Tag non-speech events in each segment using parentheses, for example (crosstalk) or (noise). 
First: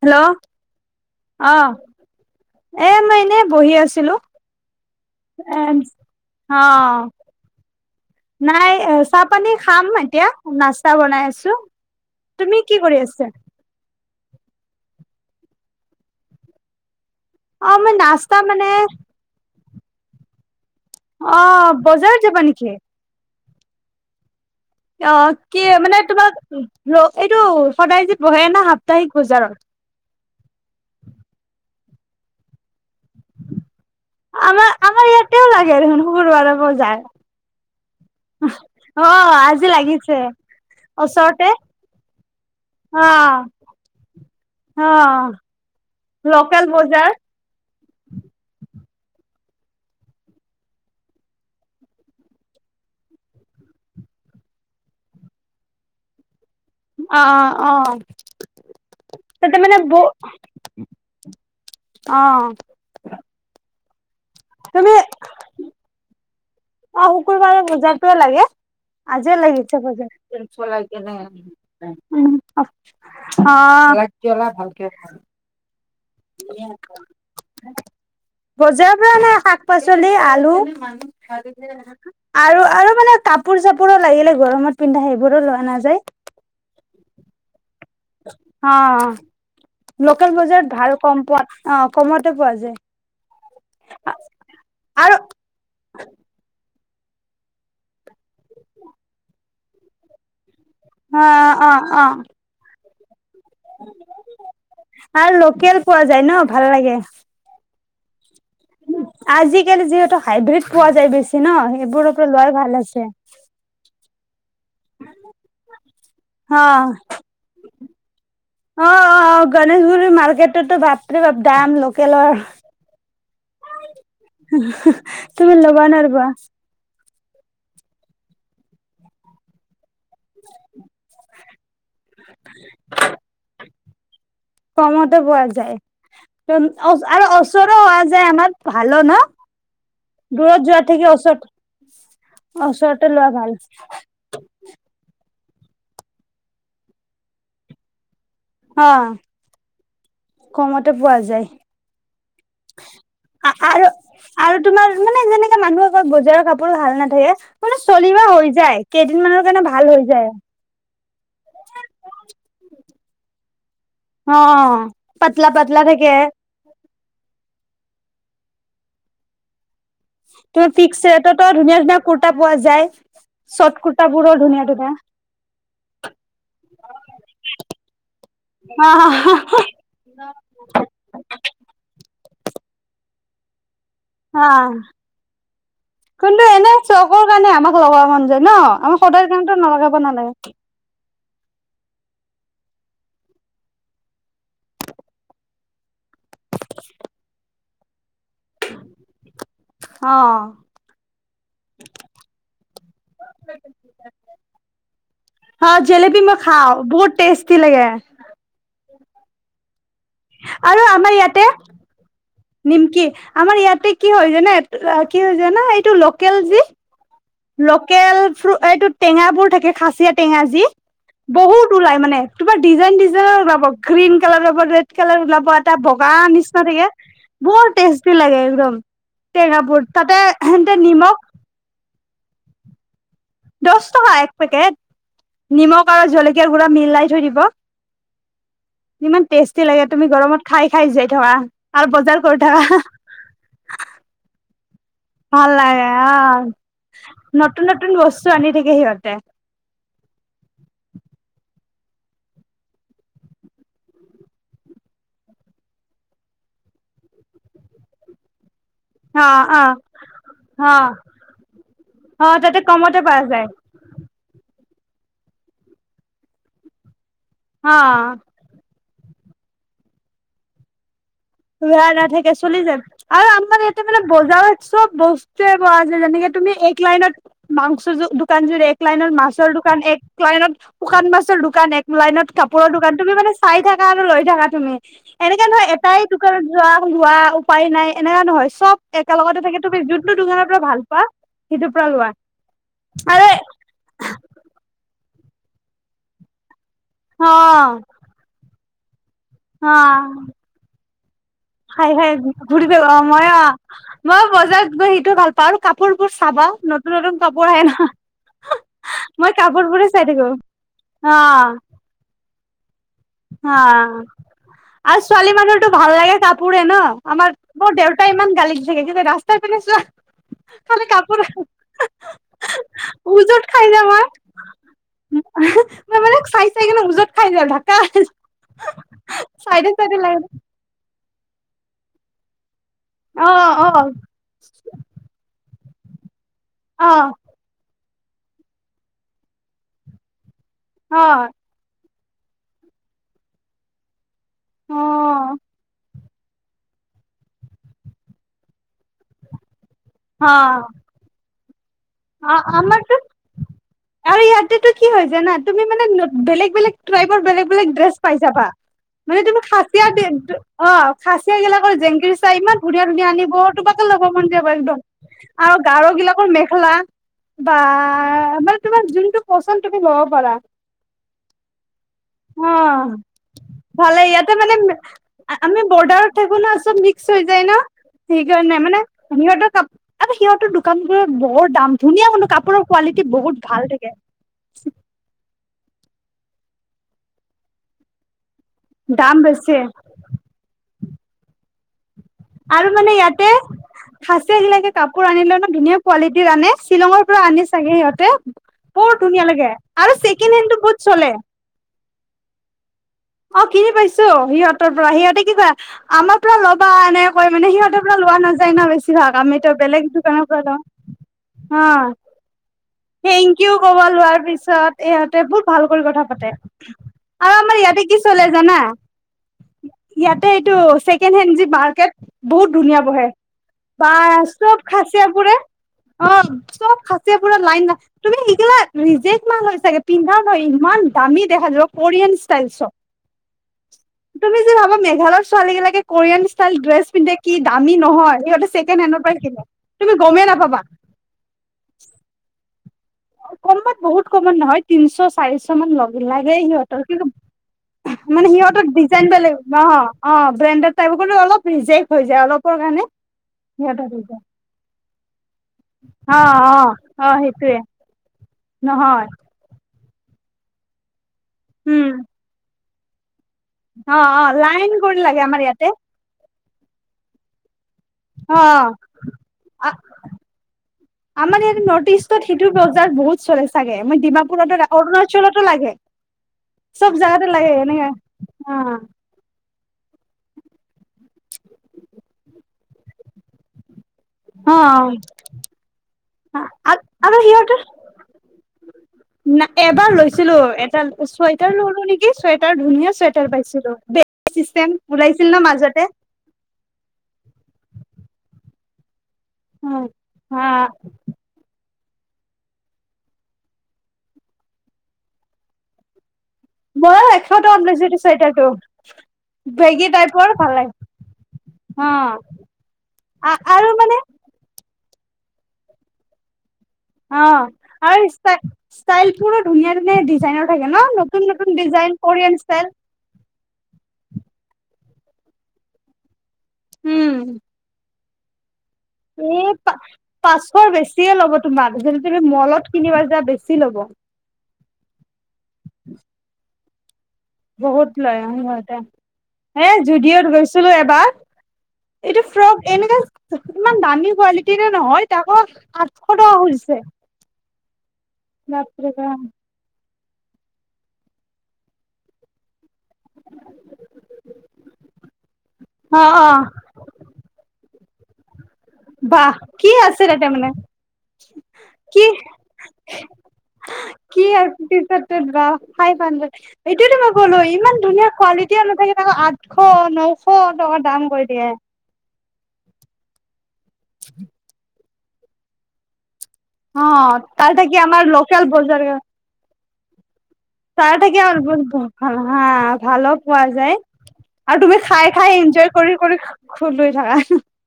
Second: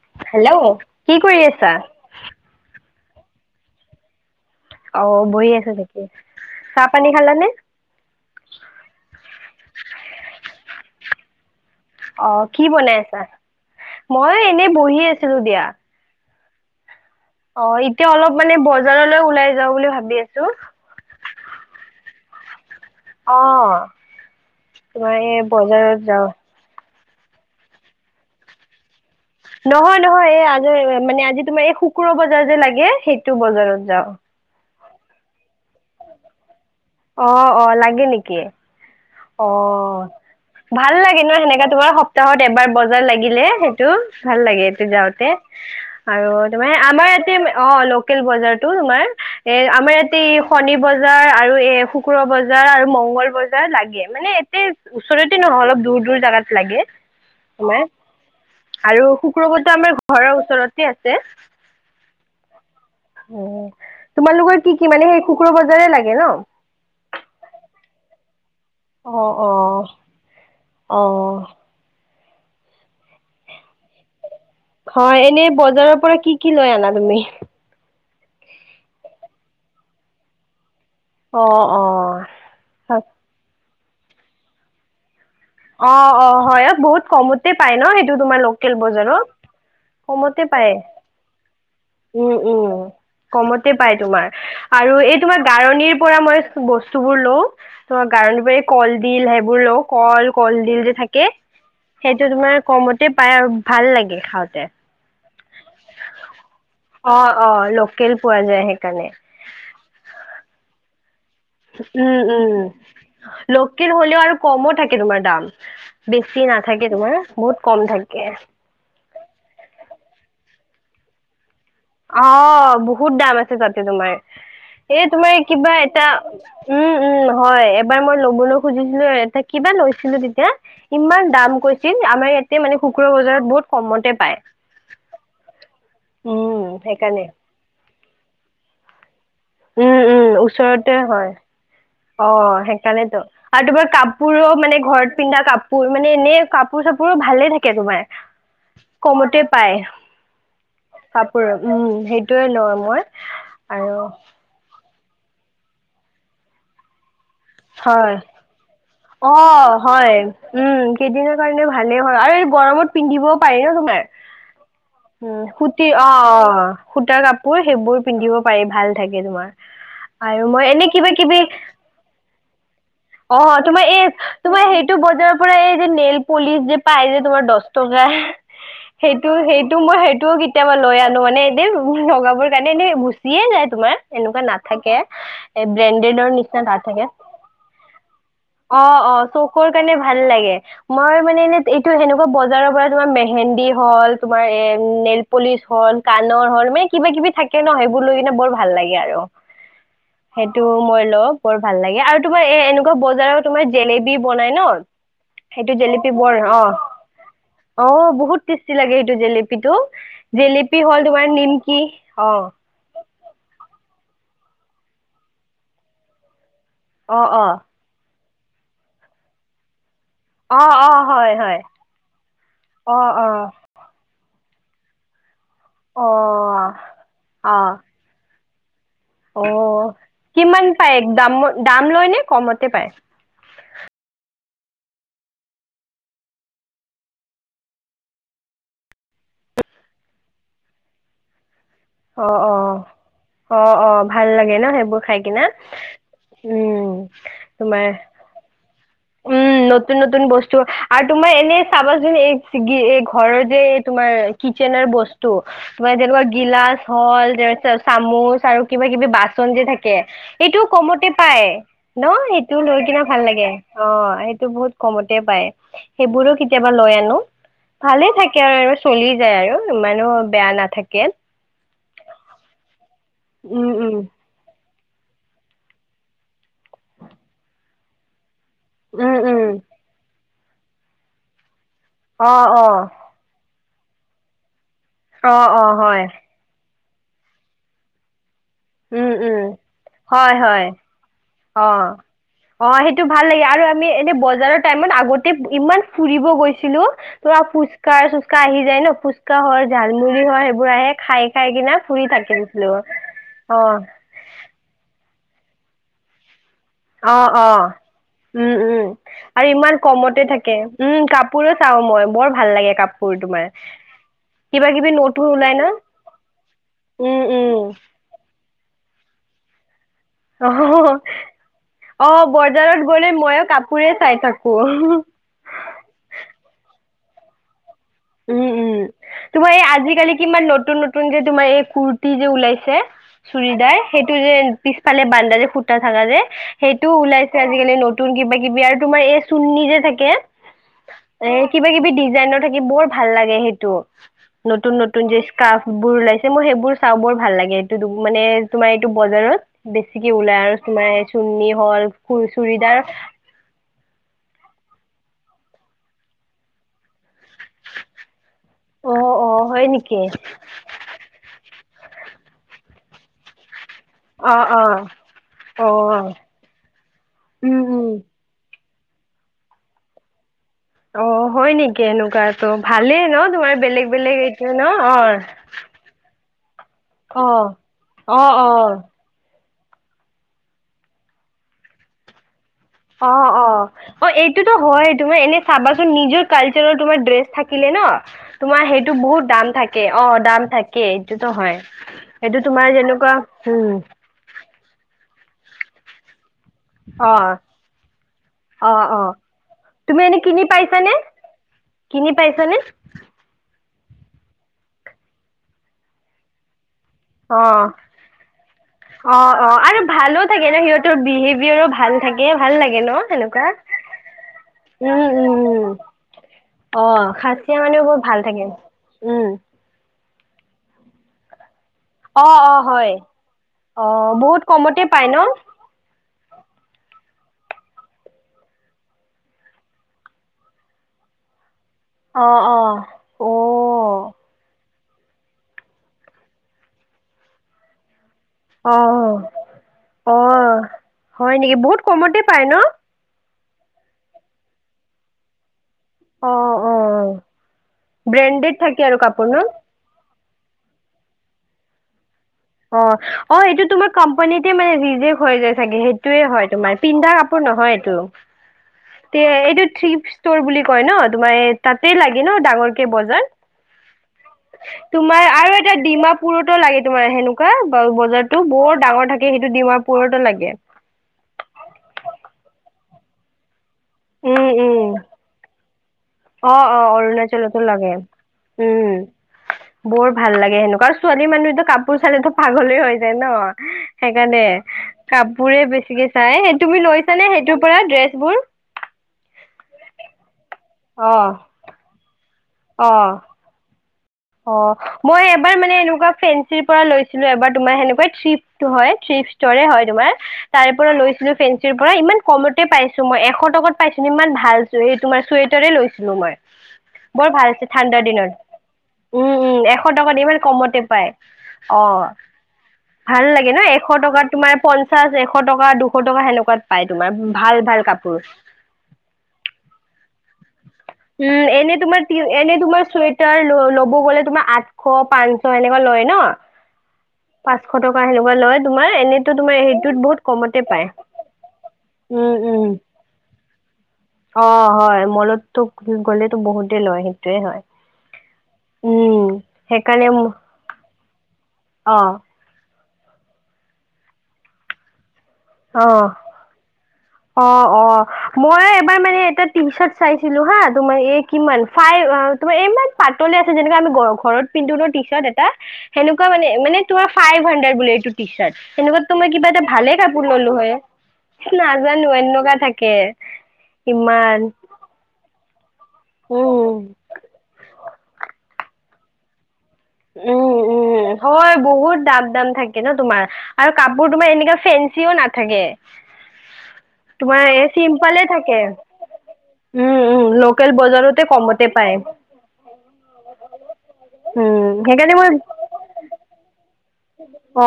Hello কি কৰি অহ। আছা? এ মই এনেই বহি আছিলো। অ', বহি এ আছে নেকি, অ চাহ পানী খালানে? নাই চাহ পানী খাম এতিয়া নাষ্টা বনাই। আছো অ কি বনাই আছা, মই এনে বহি আছিলো দিয়া। অ', এতিয়া অলপ মানে বজাৰলৈ ওলাই যাওঁ বুলি ভাবি আছো। জাপানী খে অ'। অ তোমাৰ এই কি মানে বজাৰত যাওঁ। তোমাক এইটো সদায়, যে বহে না সাপ্তাহিক। বজাৰত নহয় নহয়। এই আজি মানে আজি তোমাৰ এই খো কুকুৰ বজাৰ যে লাগে সেইটো বজাৰত যাওঁ। আমাৰ ইয়াতেও লাগে দেখোন শুকুৰবাৰে বজাৰ। অ অ লাগে নেকি? অ আজি লাগিছে। ভাল লাগে ন ওচৰতে সেনেকা তোমাৰ সপ্তাহত এবাৰ। অ অ আৰু লোকেল তাৰমানে আমাৰ বজাৰ ইয়াতে অ, ল লোকেল বজাৰতো তোমাৰ এ আমাৰ ইয়াতে শনিবজাৰ আৰু এ। শুক্ৰ বজাৰ আৰু মংগল বজাৰ লাগে। মানে এ ওচৰতে নহয়, অলপ দূৰ দূৰ জাগাত। লাগে অ, অ, তোমাৰ অ। আৰু শুক্ৰবাৰটো আমাৰ ঘৰৰ ওচৰতে আছে। উম অ'। তোমালোকৰ কি কি? তুমি মানে সেই শুক্ৰ বজাৰে লাগে ন? অ শুকুৰবাৰে বজাৰটোৱে লাগে। অ আজি অ লাগিছে বজাৰ। অ (unintelligible) অ হয়। এনেই বজাৰৰ পৰা কি কি লৈ আনা তুমি? বজাৰৰ পৰা নাই শাক পাচলি আলু। অ অ আৰু আৰু হয়। মানে কাপোৰ চাপোৰো লাগিলে গৰমত পিন্ধা সেই। অ, অ, হয়। অ, বহুত কমতে পাই ন সেইটো তোমাৰ অ লোকেল বজাৰত। লোকেল কমতে বজাৰত পায় ভাল কম পাত অ উম কমতে পোৱা উম যায়। কমতে পাই তোমাৰ আৰু এই তোমাৰ গাৰণিৰ পৰা মই বস্ত গাৰণি কলডিল সেইবোৰ লওঁ কল, কলডিল তিল যে অ থাকে অ অ সেইটো তোমাৰ কমত পাই আৰু ভাল লাগে খাওঁতে। আৰু লোকেল পোৱা যায় ন ভাল লাগে অ, অ। পোৱা যায় সেইকাৰণে আজিকালি যিহেতু হাইব্ৰীড পোৱা যায় বেছি ন সেইবোৰৰ উম পৰাই লোৱাই ভাল উম আছে। লোকেল হ'লেও আৰু কমো থাকে তোমাৰ দাম বেছি অ নাথাকে তোমাৰ বহুত কম থাকে। অ, অ গণেশগুৰি মাৰ্কেটতো বাপৰে বাপ দাম লোকেলৰ অ', বহুত দাম আছে তাতে তোমাৰ। এ তোমাৰ তুমি কিবা ল'ব এটা, নোৱাৰিবা উম, উম। হয় এবাৰ মই লবলৈ খুজিছিলো এটা কিবা লৈছিলো তেতিয়া ইমান দাম -চিল আমাৰ ইয়াতে মানে শুক্ৰ বজাৰত বহুত কমতে পায়। কমতে পোৱা উম, যায় সেইকাৰণে আৰু ওচৰো হয় যে আমাৰ ভালো ন উম, উম দূৰত যোৱা ওচৰতে থাকি হয়। ওচৰত অ ওচৰতে সেইকাৰণেতো লোৱা ভাল আৰু তোমাৰ কাপোৰো মানে ঘৰত পিন্ধা কাপোৰ মানে এনে কাপোৰ চাপোৰও ভালে থাকে তোমাৰ অ কমতে পায়। কমতে পোৱা যায় কাপোৰ উম, সেইটোৱে লওঁ মই আৰু আৰু তোমাৰ মানে যেনেকে মানুহৰ ঘৰত বজাৰৰ কাপোৰ ভাল নাথাকে মানে হয়। চলিব হৈ যায়। অ কেইদিনমানৰ কাৰণে ভাল হৈ হয় যায় উম কেইদিনৰ কাৰণে ভালেই হয় আৰু এই গৰমত পিন্ধিব উম, অ পাতলা পাতলা সুতি অ, থাকে অ। সূতা কাপোৰ সেইবোৰ পিন্ধিব পাৰি ভাল থাকে তোমাৰ আৰু মই তু এনে কিবা ফিক্স কিবি ৰেটতো ধুনীয়া ধুনীয়া কুৰ্তা পোৱা যায়। অ চৰ্ট তোমাৰ এই কুৰ্তাবোৰো ধুনীয়া তোমাৰ ধুনীয়া সেইটো বজাৰৰ পৰা এই যে নেইল পলিচ যে পাই যে তোমাৰ দশ টকা (inaudible) সেইটো অ সেইটো মই সেইটোও কেতিয়াবা লৈ আনো মানে এনেই লগাবৰ কাৰণে এনেই যিয়ে নাই তোমাৰ এনেকুৱা নাথাকে এ ব্ৰেণ্ডেডৰ কিন্তু নিচিনা এনে নাথাকে চকৰ কাৰণে আমাক লগাব মন যায় ন অ, আমাক অ সদায় কাৰণেতো চকুৰ নলগাব কাৰণে ভাল নালাগে লাগে তোমাৰ মানে এনে এইটো হেনেকুৱা বজাৰৰ পৰা তোমাৰ মেহেন্দী হ'ল তোমাৰ এ নেইল পলিচ হ'ল কাণৰ হ'ল মানে কিবা কিবি থাকে ন সেইবোৰ লৈ মানে বৰ ভাল লাগে আৰু অ সেইটো মই লওঁ বৰ ভাল লাগে আৰু তোমাৰ এ এনেকুৱা বজাৰৰ তোমাৰ জেলেবি বনাই ন। অ সেইটো জেলেপি মই বৰ অ, খাওঁ বহুত টেষ্টি লাগে অ বহুত টেষ্টি লাগে্ জেলিপিটো আৰু জেলেপি হল আমাৰ তোমাৰ ইয়াতে নিমকি অ নিমকি আমাৰ ইয়াতে কি হয় জানে কি হয় জানা এইটো লোকেল যি অ অ লোকেল ফ্ৰ এইটো টেঙাবোৰ থাকে খাচিয়া টেঙা যি অ অ হয় হয় বহুত ওলাই মানে তোমাৰ অ ডিজাইন অ ডিজাইনত ওলাব গ্ৰীণ কালাৰত ৰেড কালাৰ ওলাব এটা অ বগা নিচিনা থাকে অ বৰ টেষ্টি লাগে একদম টেঙাবোৰ অ' তাতে কিমান এন্তে পায় নিমখ একদাম দাম লয় নে কমতে পায়? দশ টকা এক পেকেট নিমখ আৰু জলকীয় গুৰা মিলাই থৈ দিব ইমান টেষ্টি লাগে তুমি গৰমত খাই খাই যাই থকা। আৰু বজাৰ অ কৰি অ অ অ থকা। ভাল লাগে ন সেইবোৰ খাই কিনা উম, নতুন তোমাৰ নতুন বস্তু আনি থাকে সিহঁতে উম নতুন নতুন বস্তু আৰু তোমাৰ চাবা চুন এই ঘৰৰ যে এই তোমাৰ কিচেনৰ বস্তু তোমাৰ যেনেকুৱা গিল গ্লাছ হল চামুচ আৰু কিবা কিবি অ বাচন অ যে থাকে এইটোও অ কমতে পায় ন অ সেইটো তাতে লৈ কিনা কমতে ভাল পোৱা যায় লাগে। অ সেইটো বহুত কমতে পায় সেইবোৰো কেতিয়াবা লৈ আনো ভালে অ থাকে আৰু চলি যায় আৰু ইমানো বেয়া নাথাকে। বেয়া নাথাকে চলি যায় আৰু আমাৰ উম ইয়াতে উম মানে বজাৰ চব বস্তুুৱে পোৱা যায় যেনেকে তুমি এক লাইনত মাংস দোকান জুৰি, এক লাইনত উম উম মাছৰ দোকান, এক লাইনত শুকান মাছৰ দোকান, এক লাইনত অ অ কাপোৰৰ দোকান, তুমি মানে চাই থাকা আৰু লৈ থাকা তুমি। এনেকা অ' নহয় অ' এটাই হয়। দোকানত যোৱা লোৱা উপায় নাই, এনেকা নহয় চব উম একেলগতে উম থাকে তুমি যোনটো হয় দোকানৰ পৰা হয় ভাল পোৱা সেইটোৰ পৰা অ' লোৱা অ' সেইটো ভাল আৰে লাগে আৰু আমি এনে বজাৰৰ টাইমত আগতে ইমান ফুৰিব গৈছিলো, অ তোৰা ফুচকা চুচকা আহি যায় ন ফু হয় অ জালমুৰি হয়, সেইবোৰ আহে খাই কিনা খাই ফুৰি খাই থাকি ঘুৰি দিছিলো ফু মইও অ মই মই বজাৰ গৈ সিটো ভাল তাৰ কাপোৰ বোৰ চাবা, নতুন অ নতুন অ কাপোৰ আহে ন। উম' উম মই আৰু কাপোৰ ইমান বোৰে চাই কমতে থাকো থাকে উম', অ কাপোৰো চাও মই বৰ ভাল লাগে কাপ বোৰ তোমাৰ। কিবা কিবি আৰ নতুন ছোৱালী ওলাই ন মানুহৰতো ভাল লাগে কাপোৰে ন, উম আমাৰ, মোৰ উম দেউতাই ইমান গালি (unintelligible) ৰাস্তাৰ পিনে চোৱা খালি অ কাপোৰ অ', বজাৰত গ'লে মইয়ো উজত খাই যাওঁ কাপোৰে মই চাই থাকো। মই এইবিলাক চাই চাই কিনে ওজত খাই য ঢাক উম', উম, তোমাৰ এই চাইডে আজিকালি লাগে কিমান নতুন নতুন যে তোমাৰ এই কুুৰ্তি যে উলাই চে অ অ চুৰিদাৰ সেইটো যে পিছফালে বান্দাৰে ফুটা থকা যে। অ সেইটোও ওলাইছে আজিকালি নতুন কিবা কিবি আৰ তোমাৰ এই চুন্নি যে থাকে অ এ কিবা কিবি ডিজাইনৰ থাকে বৰ ভাল লাগে সেইটো। অ নতুন নতুন যে স্কাৰ্ফবোৰ ওলাইছে, মই সেইবোৰ চাওঁ বৰ ভাল লাগে এইটোত মানে তোমাৰ টো বজাৰত বেছিকে অ ওলাই আৰু তোমাৰ চুন্নি হ'ল কোৰি অ চুৰিদাৰ আমাৰতো আৰু ইয়াতেটো কি হয় জানা, তুমি মানে নত বেলেগ বেলেগ ট্ৰাই বেলেগ বেলেগ ড্ৰেছ পাই যাবা। অ মানে অ তুমি হয় খাচিয়াৰ নেকি দে দো অ', খাচিয়া গিলাকৰ জেংগীৰ চাহ ইমান ধুনিয়া ধুনীয়া আনিব তোমাকে ল'ব মন অ যাব অ একদম আৰু অ গাৰ গিলাকৰ মেখেলা। বা, উম উম মানে তোমাৰ যোনটো পচন্দ তুমি ল'ব পাৰা। অ', হয় নেকি অ এনেকুৱাটো ভালেই ন, তোমাৰ বেলেগ ভালে বেলেগ ইয়াতে এইটো মানে ন, আমি অ'। বৰ্ডাৰত থাকো ন, চব মিক্স হৈ অ যায় ন, অ সেইকাৰণেই মানে অ সিহঁতৰ কাপ আকৌ সিহঁতৰ দোকান বোৰত বৰ দাম, ধুনীয়া হ'লেও কাপোৰৰ কোৱালিটি অ', বহুত ভাল অ', থাকে অ' এইটোতো হয় তোমাৰ এনে চাবাচোন নিজৰ কালচাৰৰ তোমাৰ ড্ৰেছ থাকিলে ন তোমাৰ সেইটো বহুত দাম থাকে অ', দাম থাকেই এইটোতো হয়। সেইটো তোমাৰ আৰু মানে যেনেকুৱা ইয়াতে উম সাচিয়াগিলাকে কাপোৰ আনিলে ন, ধুনীয়া কোৱালিটিৰ আনে। শ্বিলঙৰ অ পৰা আনে চাগে সিহঁতে। অ বৰ অ ধুনীয়া লাগে আৰু তুমি এনে ছেকেণ্ড কিনি হেণ্ডটো বহুত পাইছানে চলে। কিনি পাইছা নে? অ কিনি পাইছো, সিহঁতৰ পৰা সিহঁতে কি ক আমাৰ পৰা ল'বা এনে কয় অ মানে, সিহঁতৰ পৰা লোৱা নাযায় ন অ বেছিভাগ অ আমিতো আৰু বেলেগ ভালো দোকানৰ পৰা লওঁ অ, এ ভাল লা হেংকেউ ক'ব লোৱাৰ পিছত উম এহঁতে বহুত ভাল উম কৰি কথা পাতে, অ আৰু খাচীয়া আমাৰ ইয়াত মানুহ তে বহুত কি ভাল চলে থাকে জানা উম, ইয়াতে এইটো ছেকেণ্ড হেণ্ড যি বা অ বহুত অ ধুনীয়া হয় বহে, অ বা বহুত চব কমতে খাচিয়া পায় ন বোৰে অ, চব খাচিয়াবোৰে লাইন তুমি সিগিলা, ৰিজেক মাল হয় চাগে পিন্ধা হয় ইমান দামী দেখাত ৰ কৰিয়ান অ ষ্টাইল অ চ, অ তুমি যে ভাবা মে ঘালয় ছোৱালী বিলাকে কোৰিয়ান ষ্টাইল ড্ৰেছ পিন্ধে, কি দামী নহয় সিহতে অ ছেকেণ্ড হেডৰ পৰা থাকিলে তুমি অ গমেই নাপাবা। হয় নেকি বহুত কমতে পায় ন কমত বহুত কমত নহয় তিনিশ, চাৰিশ কি অ লাগেই অ সিহঁতৰ কিন্তু মানে ব্ৰেণ্ডেড সিহঁতৰ থাকে আৰু ডিজাইন কাপোৰ বেলেগ ন নহ। অ, ব্ৰেণ্ডেড টাইপ গলে অল ৰিজেক হৈ যায় অলপ অ', অ', এইটো তোমাৰ কোম্পানীতে মানে ৰেজেক্ত যায় চাগে অ সেইটোয়ে হয় তোমাৰ অ পিন্ধা অ কাপোৰ সেইটোয়ে নহয়। নহয় তি এইটো থ্ৰী ষ্টৰ বুলি কয় ন তোমাৰ উম তাতে লাগে ন ডাঙৰটো কেই বজাত অ অ লাইন কৰি লাগে তোমাৰ আমাৰ আৰু ইয়াতে এটা ডিমাপুৰতো লাগে তোমাৰ সেনেকুৱা বজাৰতো বৰ অ ডাঙৰ থাকে সেইটো ডিমাপুৰতো লাগে। আমাৰ ইয়াত নৰ্থ ইষ্টত সেইটোৰ বোজা বহুত চলে চাগে মই উম ডিমাপুৰতো উম অৰুণাচলতো লাগে। অ অ চব জাগাতে অৰুণাচলতো এনেকে লাগে অ উম বৰ ভাল লাগে সেনেকুৱা আৰু ছোৱালী মানুহো তো কাপোৰ চালেতো পাগলে হৈ যায় ন সেইকাৰণে অ কাপোৰে বেছিকে চাই সেই তুমি লৈছানে সেইটোৰ পৰা ড্ৰেছবোৰ ন এবাৰ লৈছিলো অ চুৱেটাৰ ললো নেকি চুৱেটাৰ ধুনীয়া অ চুৱেটাৰ পাইছিলো দে অ মই এবাৰ মানে এনেকুৱা ফেঞ্চিৰ পৰা লৈছিলো এবাৰ তোমাৰ সেনেকুৱা্ থ্ৰী প হয় থ্ৰী স্তৰে অ হয় তোমাৰ তাৰ পৰা লৈছিলো ফেনচ চি পৰা ইমান কমতে পাইছো মই এশ টকাত পাইছো ইমান ভাল তোমাৰ চুৱেটাৰে লৈছিলো মই মই বৰ একশ ভাল আছে টকা লৈ য ঠাণ্ডাৰ চুৱেটাৰটো দিনত উম উম এশ বেগী টকাত টাইপৰ ইমান ভাল লাগে কমতে পায় অ ভাল লাগে ন আৰু এশ মানে টকাত তোমাৰ পঞ্চাশ এশ টকা দুশ টকা সেনেকুৱাত পাই তোমাৰ অ ভাল ভাল আৰু কাপোৰ ষ্টাইল বোৰো ধুনীয়া ধুনীয়া ডিজাইনৰ থাকে ন নতুন উম নতুন এনে ডিজাইন তোমাৰ কৰিয়ান এনে ষ্টাইল তোমাৰ চুৱে টাৰ লব গলে তোমাৰ আঠশ পাঞ্চ এনেকুৱা লয় ন পাঁচশ (unintelligible) এনেতো এ তোমাৰ প সেইটোত বহুত কমতে পাঁচশৰ পায়। বেছিয়ে ল'ব তোমাক যদি তুমি উম উম। মলত কিনিব যোৱা বেছি ল'ব হ'ব অ হয় মলতো গ'লেতো বহুতেই লয় সি বহুত লৈ আহো এ এ সেইকাৰণে ম জুদিঅ'ত গৈছিলো এবাৰ অ এইটো ফ্ৰক এনেকা ইমান দামী কোৱালিটিৰে নহয় তকৌ অ। আঠশ টকা খোজিছে অ অ মই এবাৰ মানে এটা টি চাৰ্ট চাইছিলো হা তোমাৰ এই কিমান ফাইভ আহ তোমাৰ ইমান পাতলে আছে যেনেকা আমি গৰ ঘৰত পিন্ধো টিচাৰ্ত এটা, অ সেনেকুৱা অ মানে মানে ফাইভ হাড্ৰেড বোলে টো টিচাৰ্ট, যেনেকুৱাতো মই বাহ কিবা এটা কি ভালে আছে কাপোৰ তাতে মানে ললো হয়। কি জানো এনেকুৱা থাকে কি ইমান। টি চাৰ্টত ফাইভ হানড্ৰেড উম। এইটোয়ো মই ক'লো ইমান ধুনীয়া কোৱালিটি নাথাকে আঠশ নশ উম টকা দাম উম কৈ দিয়ে। হয় বহুত দাম দাম থাকে ন তোমাৰ আৰু কাপোৰ তোমাৰ এনেকা ফেঞ্চিও নাথাকে। অ তোমাৰ তাৰ এই থাকি আমাৰ চিম্পলে লোকেল থাকে বজাৰ উম উম। লোকেল তাত থাকি বজাৰতে কমতে পায়। ভাল হা ভালো পোৱা যায় আৰু উম তুমি খাই সেইকাৰণে মই খাই এনজয় কৰি কৰি খোল লৈ থাকা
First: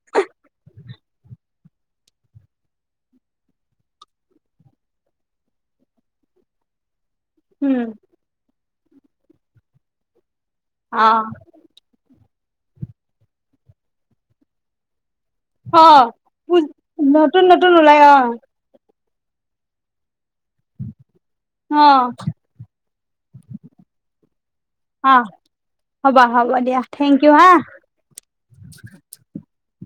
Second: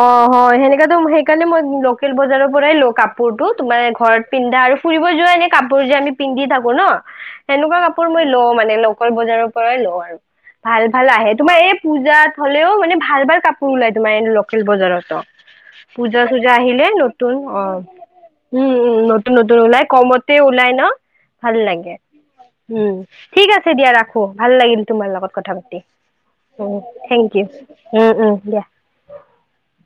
অ হয় সেনেকাতো সেইকাৰণে মই লোকেল বজাৰৰ পৰাই লও কাপোৰতো তোমাৰ ঘৰত পিন্ধা আৰু ফুৰিব যোৱা এনে কাপোৰ যে আমি পিন্ধি থাকো ন। সেনেকুৱা উম কাপোৰ মই লও মানে লোকেল বজাৰৰ পৰাই লও আৰু। ভাল ভাল অ আহে তোমাৰ এই পূজাত হলেও মানে ভাল ভাল কাপোৰ ওলাই। তোমাৰ এই লোকেল বজাৰতো। অ পূজা চূজা আহিলে নতুন অ উম উ নতুন নতুন ওলাই কমত তে ওলাই ন ভাল অ লাগে। উম ঠিক আছে দিয়া ৰাখো ভাল লাগিল তোমাৰ অ লগত কথা পাতি। হ'বা হ'ব উ দিয়া থেংক হা ইউ, উম উম দিয়া। (inaudible)